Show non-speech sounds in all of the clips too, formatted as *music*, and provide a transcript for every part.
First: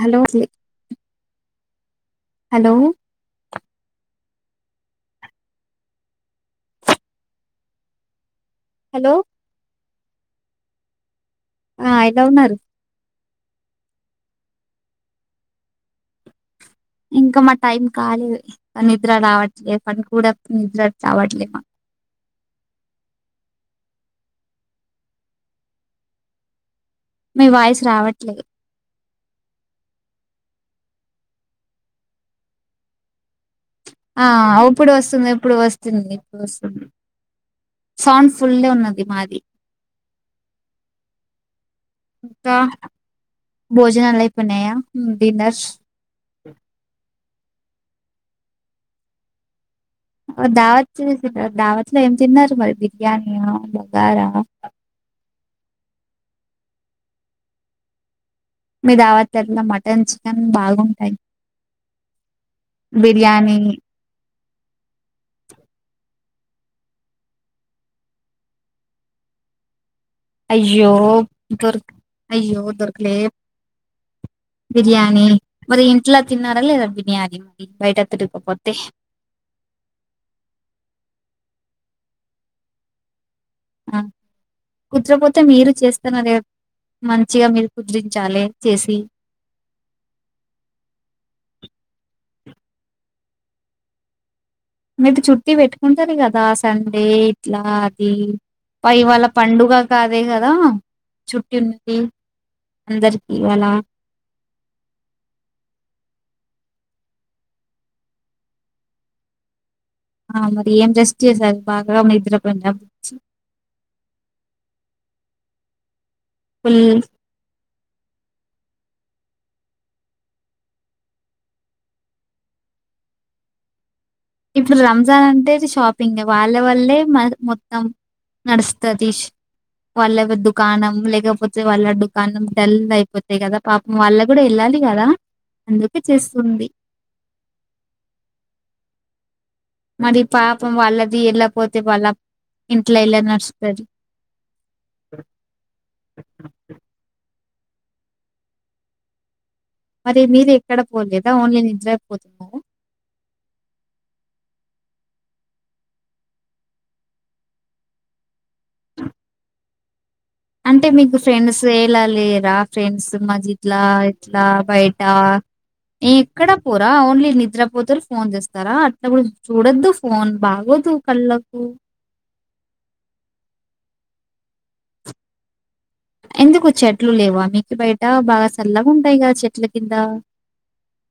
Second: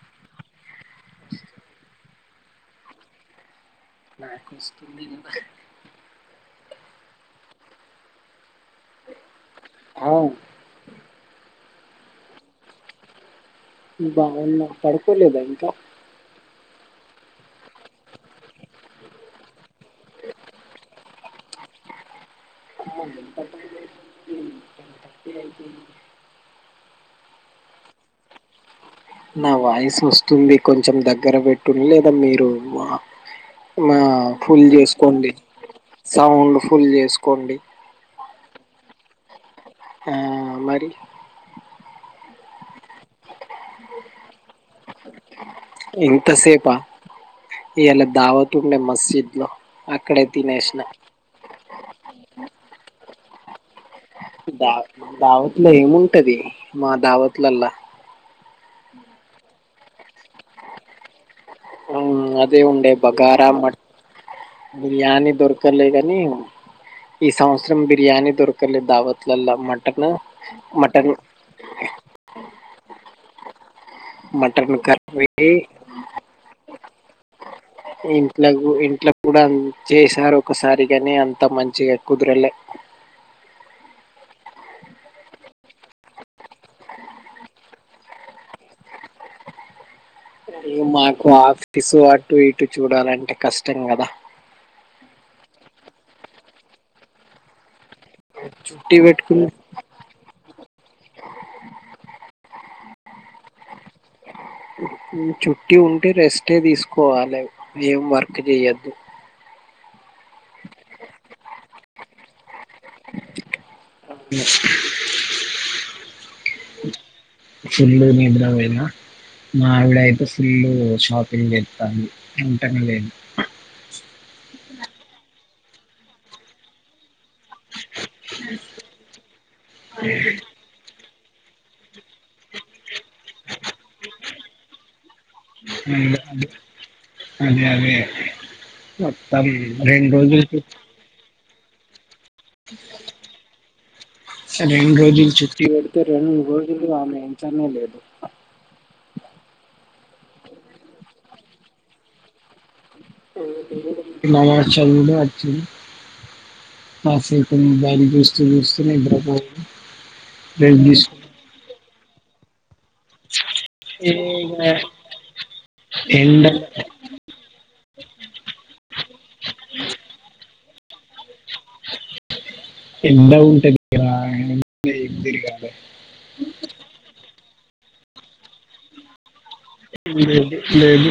Hello hello నాకుస్తుంది hello అవు ఐలవన్నారు బాగున్నా పడుకోలేదా ఇంకా ఇంకా మా టైం కాలేదు నిద్ర రావట్లేదు పని కూడా నిద్ర రావట్లే మా అమ్మ ఎంత పడలేదు తప్పి అయిపోయింది మీ వాయిస్ రావట్లేదు నా వాయిస్ వస్తుంది కొంచెం దగ్గర పెట్టుంది లేదా మీరు మా ఆ ఫుల్ అప్పుడు వస్తుంది చేసుకోండి ఎప్పుడు వస్తుంది ఇప్పుడు సౌండ్ వస్తుంది ఫుల్ చేసుకోండి సౌండ్ ఫుల్ ఉన్నది మాది ఆ మరి ఇంకా భోజనాలు అయిపోనాయా డిన్నర్ ఇంత సేపు ఆ ఇ యలా దావతుూ మసీద్ లో దావత్ చేసి దావత్లో ఏం తిన్నారు మరి బిర్యానీ అ దావ దావత్ లో ఏముంటది మా దావత్లలా మీ దావాతట్ల మటన్ చికెన్ బాగుంటాయి అదే ఉండే బగారా బిర్యానీ మ బిర్యానీ దొరకలేగానీ ఈ సంవత్సరం బిర్యానీ దొర్కలే దావతులలా మ అయ్యో దొర్ అయ్యో దర్కలే మటన్ బిర్యానీ కర్రీ మరి ఇంట్లో తిన్నారా లేదా బిర్యానీ మరి బయట ఇంట్లో తిరకపోతే ఇంట్లో కూడా అ చేశారు ఒకసారి కాని అంత మంచిగా కుదరలే ఆ కూర్చోకపోతే మీరు చేస్తూ మంచిగా మీరు పూజించాలి చేసి మాకు ఆఫీసు అటు ఇటు చూడాలంటే కష్టం కదా మీరు చుట్టూ పెట్టుకుంటారు కదా సండే ఇట్లా ఇ చుట్టి మరివల్ల పెట్టుకుని పండుగకి కాదే కదా చుట్టి ఉన్నది అందరికీ అలా చుట్టి ఉంటే రెస్టే తీసుకోవాలి ఏం వర్క్ చేయ్యొద్దు ఆ మరి ఏం రెస్ట్ చేసారు బాగా నిద్రపోయేనవ్ అవు హ్మ్ ఫుల్ గా నిద్రపోన్నా మావిడ అయితే ఫుల్ షాపింగ్ చేస్తది ఎంటనే లెన్ ఇప్పుడు రంజాన్ అంటే అది షాపింగ్ వాళ్ళ వల్లే మొత్తం నడుస్తది వాళ్ళకి దుకాణం లెక్ లేకపోతే వాళ్ళ దుకాణం డల్ అయిపోతాయి కదా పాపం వాళ్ళ కూడా వెళ్ళాలి కదా అందుకే హ్మ్ చేస్తుంది అదే అదే రెండు మరి రోజులకి పాపం వళ్ళది ఎలా పోతే వళ్ళ సరే రెండు రోజులు చుట్టి పెడితే రెండు రోజులు ఆమె చెన్న లేదు మరి మీరు ఎక్కడ పోలేదా ఓన్లీ నిడ్రై పోతున్నారు *unintelligible* కాసేపు మొబైల్ చూస్తూ చూస్తూ నిద్రపో అంటే మీకు ఫ్రెండ్స్ ఎలా లేరా ఫ్రెండ్స్ మసీద్ లా ఇట్లా ఇక బయట న ఎండ ఎక్కడా పోరా ఓన్లీ నిద్రపోతురు ఫోన్ చేస్తారా అట్ప్పుడు చూడొద్దు ఫోన్ బాగు దు పల్లపు ఎండ ఉంటంది ఇక్కడ *unintelligible* తిరగాలే ఎందుకు చెట్లు లేవా మీకు బయట బాగా సల్లగా ఉంటాయి కదా చే లేదు లేవు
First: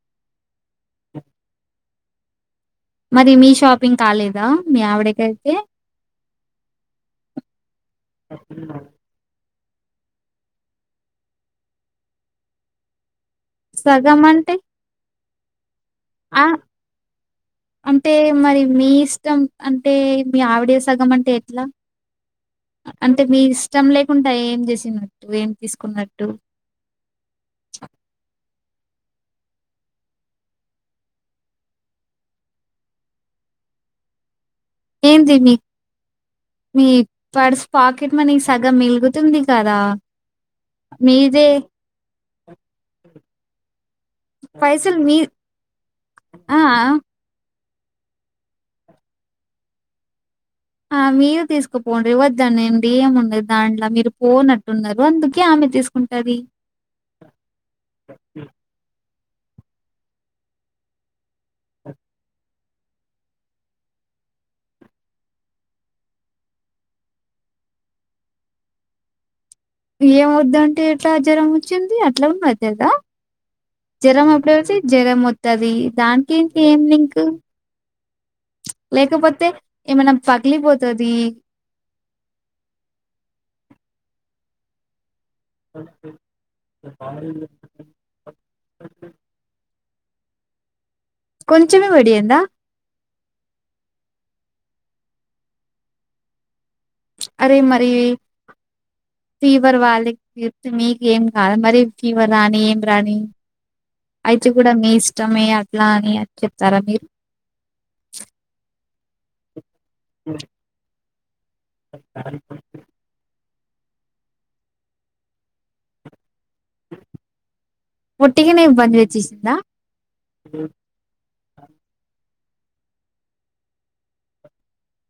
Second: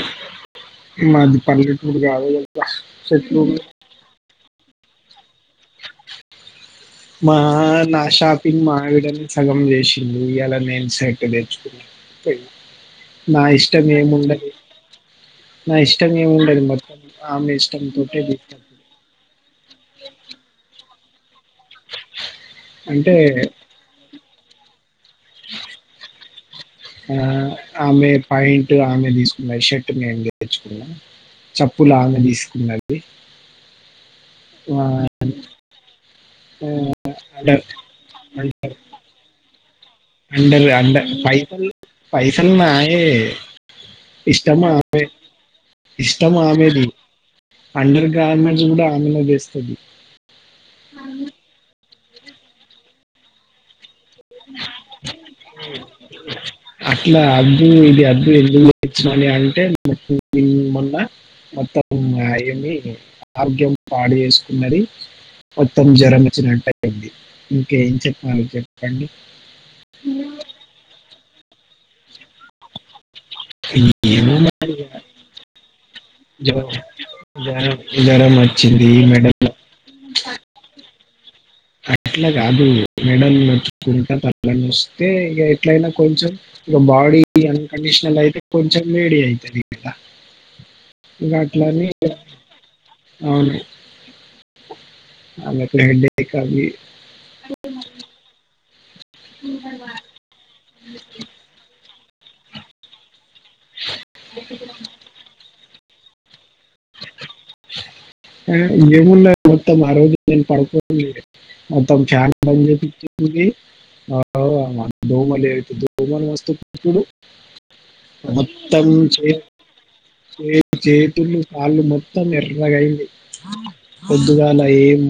మాది పల్లెటూరు కాదు మరి చెట్లు మీ ఉండేకి షాపింగ్ కాలేదా? మీ ఆవిడకి ఐతే మా నాషాపింగ్ మావిడనే సగం చేయ ఇయాల నేను షర్ట్ చెంచుకున్న పోయి నా ఇష్టం ఎం సగం ఉండది అంటే ఆ ఆమె ఇష్టంతో అంటే మరి మీ ఇష్టం అంటే మీ ఆవిడస్త సగం అంటే ఎట్లా అంటే మీ ఇష్టం లేకుంటడా ఏం చేసిన నువ్ ఏం తీసుకున్నట్టు ఆ ఆమె పా్యాంట్ ఆమె తీసుకున్న షర్ట్ మేము తెచ్చుకున్నాం చప్పులు ఆమె తీసుకుందండి ఎం తిని మీ అండర్ పర్స్ పాకెట్ మనీ సగం మిలుగుతుంది కదా అండరు అండ పై మీదే పైసలు నాయే పైసలు ఇష్టమామె మీ ఇష్టం ఆ! ఆ! ఆమెది అండర్ గార్మెంట్స్ కూడా ఆమెలో వేస్తుంది ఆ మీరు తీసుకుపోం వద్దనండి ఏము ఉండ దాంట్లో మీరు పోనట్టున్నారు అందుకే ఆమె తీసుకుంటది మరి అంటే మొన్న మొత్తం అయ్యింది ఆరోగ్యం పాడు చేసుకున్నది మొత్తం జ్వరం వచ్చినటు అయ్యింది ఇంకేం చెప్పాలి చెప్పండి ఏమవుద్ద అంటే ఎట్లా జ్వరం వచ్చింది అట్లా ఉండది కదా జ్వరం ఏమో ఎప్పుడతే మరి జ్వరం వతుది దానికి ఇంకి జ్వరం ఏం లింక్ జ్వరం జ్వరం వచ్చింది లేకపోతే మెడలో ఏమైనా పగిలిపోతంది అది అట్లా కాదు మెడల్ నచ్చుకుంటా పల్లని వస్తే ఇ ఎట్లయినా కొంచెం ఇ బాడీ అన్కండిషనల్ అయితే కొంచెం వేడి అవుతుది వాట్లాని కొంచెమే పడియందా అవును అలాే హెడ్డ అరే మరి ఫీవర్ వాళ్ళ మీకు ఏం కాదుి మరి ఇవ్వ రాని ఏం రాని అయితే కూడా మీ ఇష్టమే అట్లా అని చెప్తారా మీరు ఆ, ఏమున్నా మొత్తం ఆ రోజు నేను పడుకో మొత్తం చాలా బంద చేపించింది అ మా ో మ లేవి మలు వస్తడు ఒట్టిగానే మొత్తం బంద్ చే చేసేసిందా చేతులు కాలు మొత్తం ఎర్రగయింది పొద్దుగాల ఏం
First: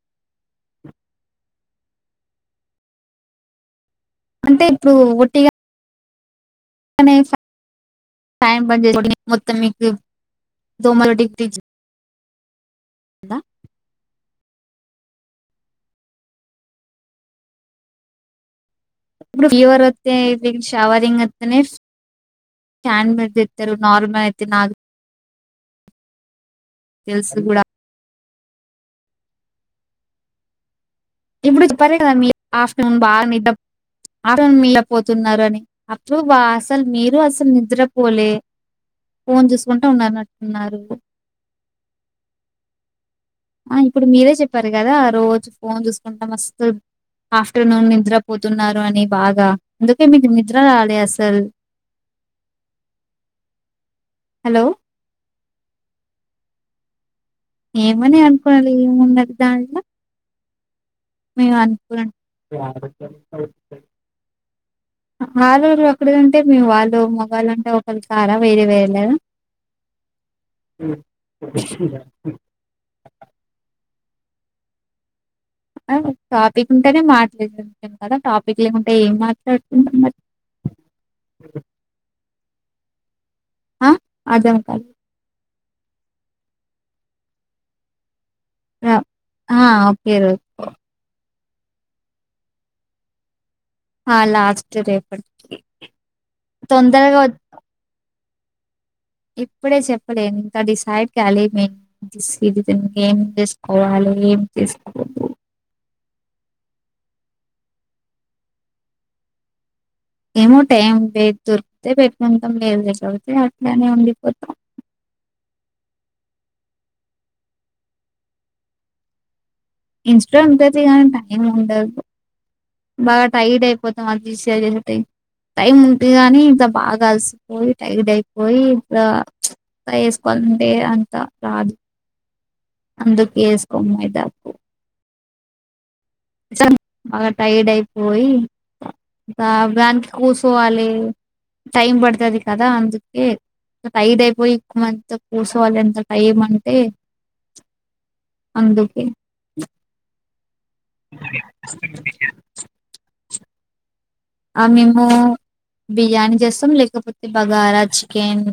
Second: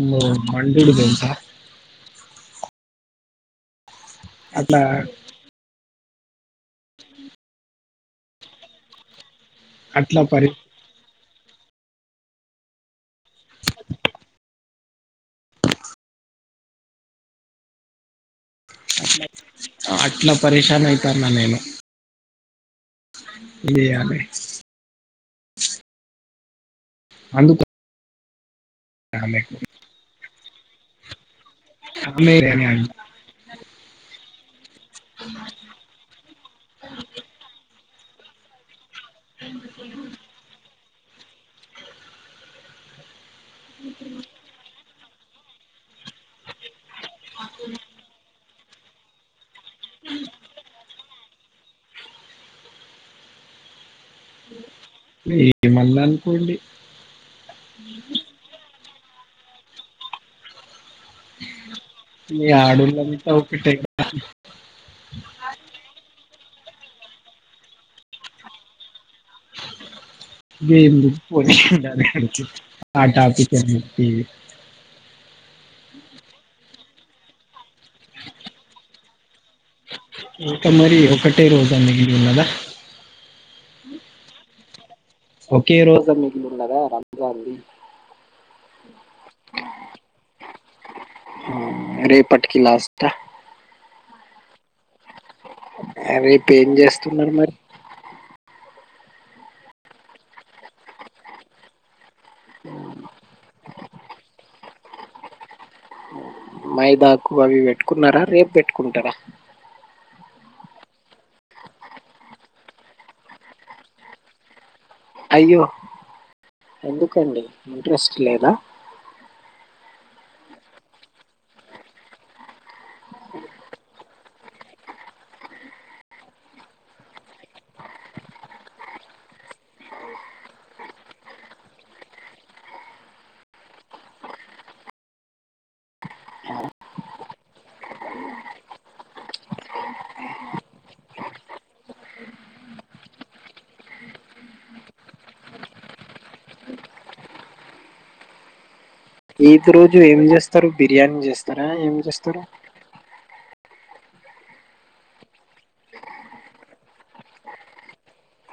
మండుడు తెల్సా *inaudible* అంటే ఇప్పుడు ఒట్టిగా *inaudible* టైం పడి ఉ మొత్త మీకు అట్లా పరి తోమలొటి జ అ ఇప్పుడు ఫవర్స్తతే అట్లా ఇ పరేషాన్ షవర్ంగ్ అయితాన్న నేను అంతనే క్యాన్ మీర్ ఏం దతారు చేయాలి నార్మల్ అయితే నాకు తెలుసు కూడా ఆమె ఇప్పుడు పర్లే కదా ఆమె అని అంట ఆఫ్టర్నూన్ బా ఆఫ్టర్నూన్ పోతున్నారు అని అప్పుడు వా అసలు మీరు అసలు నిద్రపోలే ఫోన్ చేూసుకుంటూ ఉన్ననట్టున్నారు ఆ ఇప్పుడు మీరే చెప్పారు కదా రోజు ఫోన్ చూసు ఇంత మస్తుత్ ఆఫ్టర్నూన్ నిద్ర పోతున్నారు అని బాగా అందుకే మీకు నిద్ర రాలే అసలు హలో! మీరేమన్నా అనుకోండి ఏమని అనుకోనాలి ఏముండది దానిలో మేం అనుకున్నట్టు మీ ఆడోళ్ళంతా ఒకటే రాలేదు అక్కడే ఉన్ అంటే మీ వాళ్ళు మోగళ్లంటే ఒకళ్ళకి కారా వేరే వేరె లేరా *unintelligible* ఆ టాపిక్ ఏమైంది ఈ ఆ టాపిక్ ఉంటేనే మాట్లు *unintelligible* కదా టాపిక్ లేకుంటే ఏం మాట్లాడ్ ఇంకా మరి ఒకటే రోజాన్నగిరి ఉన్నదా? ఆ అదేమో కళ్ళు ఒకే రోజ మిగిలున్నదా రంజాన్ ది ఆ ఓకే రో రేపటికి లాస్ట్ ఆ ఆ లాస్ట్ రేపటికి. రేపు ఏం తొందరగా వొ చేస్తున్నారు మరి ఇప్పుడే చెప్పలేను ఇంకా డిసైడ్ కాలేదు నేను డిసైడ్ అయిపోయినంక, ఏం చేసుకోవాలి ఏం చేసుకోదు మయి బ్యాక్కు అవి పెట్టుకున్నారా? రేపు పెట్టుకుంటారా? ఏమో టైం వే దొరికితే పెట్టుకుంటాం. టైం లేకపోతే అట్లానే ఉండిపోతాం. అయ్యో ఎందుకండి ఇంట్రెస్ట్ లేద? ఇన్స్ట ఉంటది కానీ టైం ఉండదు. బాగా టైడ్ అయిపోతాం అది తీసి ఇది ఏసె టై టైమ్ ఉంటె గాని, ఇంకా బాగా అలిసిపోయి టైడ్ అయిపోయి, ఇట్లా వేసుకో అంటె అంత రాదు. అందుకే ఏసుకోమ్ మయిదాకు ఇసాని బాగా టైర్డ్ అయిపోయి, బావ్ దాంట్లో కూసోవాలి. టైమ్ పడుతది కదా! అందుకే, టైడ్ అయిపోయి, మనతో కూసోవాలి అంత టైం అంటే, అందు ఈద్ రోజు ఏం చేస్తారు? బిర్యానీ చేస్తారా ఏం చేస్తారు ఆ మేము బిర్యానీ చేస్తాం. లేకపోతే బగారా చికెన్,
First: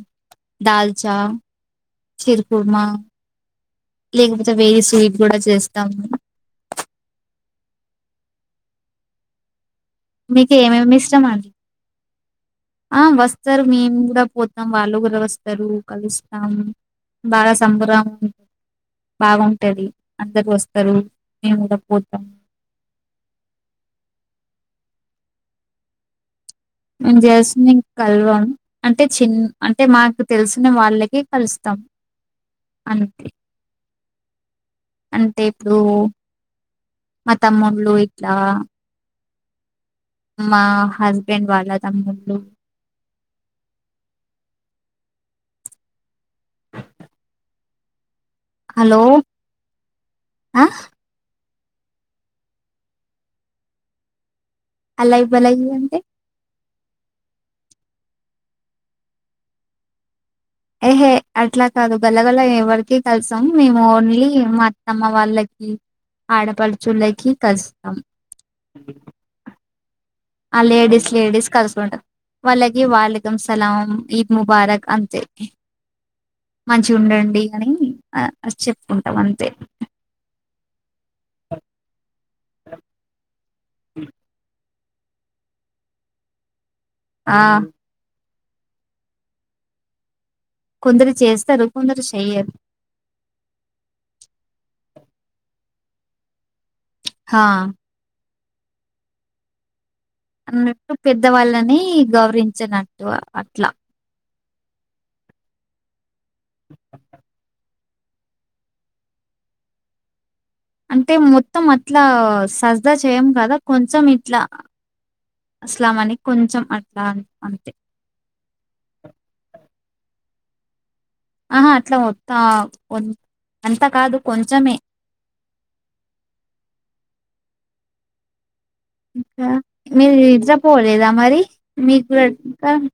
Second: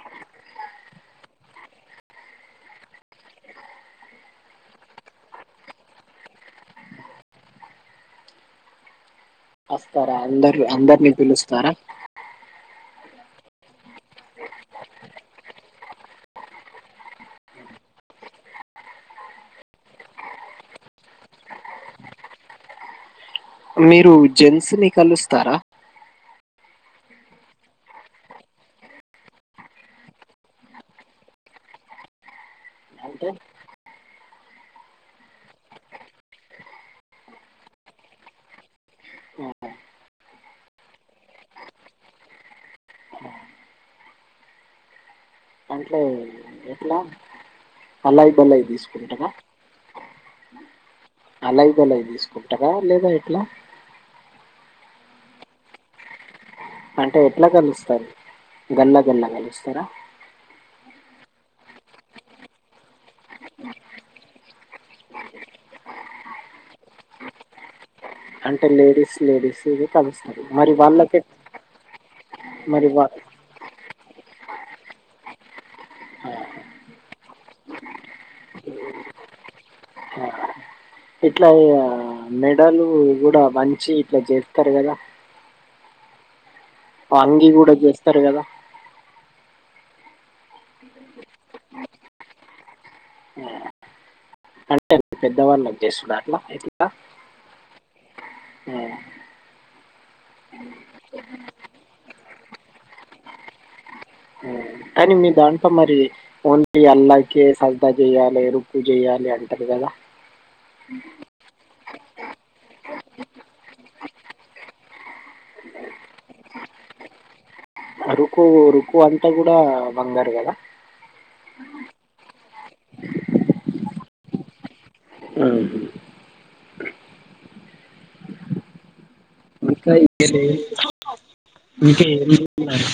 దాల్చా చెర్ కుర్మా లేకపోతే వేరే స్వీట్ కూడ చేస్తాము. వస్తారా అందరు మీకేమేమి అందరిని ఇష్టం అండి? పిలుస్తారా ఆ వస్తరు. మేము కూడా పోతాం. వాళ్ళు కూడా వస్తారు. కలుస్తాం. బాగా సంబరామున్ బాగుంటది. అందరు వస్తరు మేము కూడా పోతం మీరు జెన్స్ ని కలుస్తారా? మేము జెల్స్ ని కలవం. అంటే, చిన్న అంటే మాకు తెలిసిన వాళ్ళకే కలుస్తాం. అం అంటే అంటే ఇప్పుడు, మా తమ్ముళ్ళు ఇట్లా మా హస్బెండ్ వాళ్ళ తమ్ముళ్ళు అంటే ఎట్లా అలై బలై హలో తీసుకుంటరా ఆ అలై బలై తీసుకుంటరా లేద ఎట్లా? అలై బలై అంటే! అంటే ఎట్ల కలుస్తారు గల్ల గల్ల కలుస్తారా ఎహే అట్ల కాదు గల్ల గల్ల ఎవరికి మేము ఓన్లీ మా అత్తమ్మ వాళ్ళకి ఆడపడుచులకి కలుస్తాం అంటే లేడీస్ లేడీస్ ఇది కలుస్ ఆ లేడీస్ లేడీస్ కలుసుకుంటారు వాళ్ళకి మరి వా వాలెకుం సలాం ఇ ముబారక్ అంతే మంచిగ ఉండండి అని ఆ చెప్పుకుంటాం అంతే ఎట్లా మెడలు కూడా వంచి ఇట్లా చేస్తారు కదా ఆ! వంగి కూడా చేస్తారు కదా కొందరు చేస్తారు కొందరు చెయ్యరు అంటే పెద్దవాల్లే చేస్తుర్ర అట్లా ప్చ్ హా ఉమ్, అన్నట్టు పెద్దవాళ్ళని గౌరవించినట్టు అట్లా ఉమ్. కానీ మీ దాంట్లో మరి ఓన్లీ అల్లాకే ట చెయాలి. రుక్కు చెయ్యాలి అంటారు కదా అంటే మొత్తం అట్లా సర్జా చేయము కదా కొంచెం ఇట్లా అస్లాం అని కొంచెం అట్లా అంతే అరుకు అరుకు అంతా కూడా బంగారు కదా ఆహా అట్లా మ తా అంతా కాదు కొంచెమే ఇంకా మీరు నిద్రపోలేదా మరి ఇంకా మీకు ఏం ఇంకా తిన్నారు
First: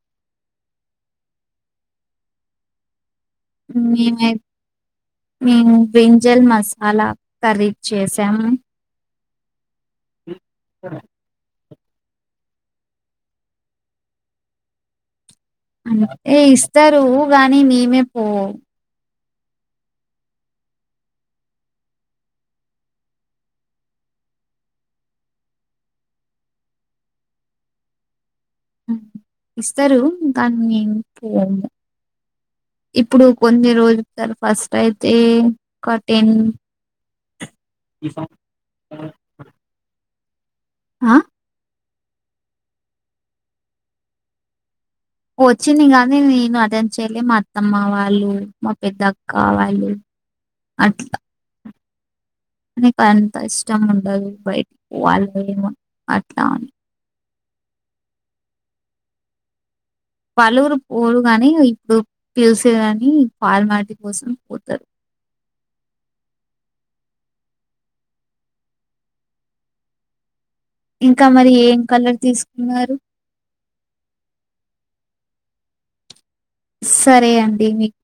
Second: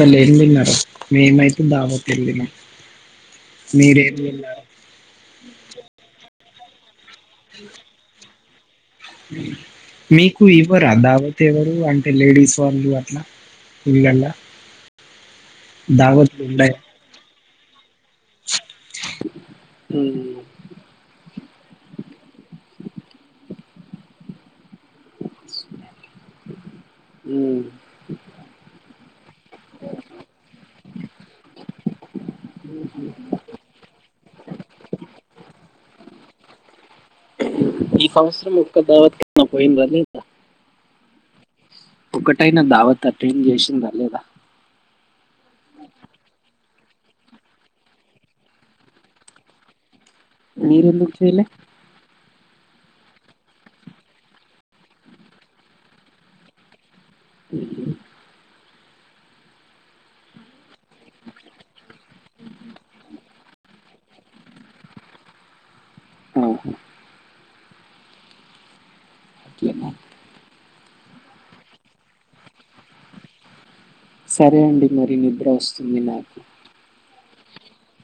మళ్ళీ ఏం తిన్నారు మేమైతే దావత్ కి వెళ్లి తిన్నం మీరేం మేమై తిన్నారు మేము బ్రింజల్ మసాలా కర్రీ చేసాము మీకు ఇవ్వరా దావత్ ఏ అంటే లేడీస్ వాళ్ళు అట్లా ఇల్లలా అంటే ఇస్తారు గాని మేమే పో ఉమ్ ఉమ్ ఇస్తారు కానీ మేమే పోము ఇప్పుడు కొన్ని రోజులు స ఫస్ట్ అయితే క టెన్ ఈ సంవత్సరం ఒక్క దేవత పోయింద ఆ ఒకటయినా దావతా అటెండ్ చేసిండ్రా లేదా వచ్చింది కానీ నేను అటెండ్ చేయలే మా అత్తమ్మ వాళ్ళు మా పెద్ద అక్క వాళ్ళు మీరెందుకు చేయలే నాకు అంత ఇష్టం ఉండదు బయటికి పోవాలి ఏమో అట్లా అని ఉమ్ పలువురు పోరు గాని ఇప్పుడు పిలిసే కాని ఫార్మాలిటీ కోసం పోతారు ఉహూ ఏమో ఇంకా మరి ఏం కలర్ తీసుకున్నారు సరే అండి మరి నిద్ర వస్తుంది నాకు సరే అండి మీకు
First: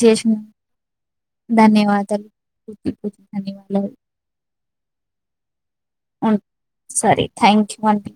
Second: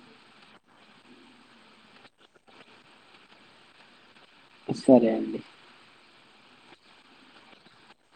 చేసిన ధన్యవాదాలు పూర్తి పూర్తి ధన్యవాదాలు సరే అండి ఉం సరే థ్యాంక్ యూ అండి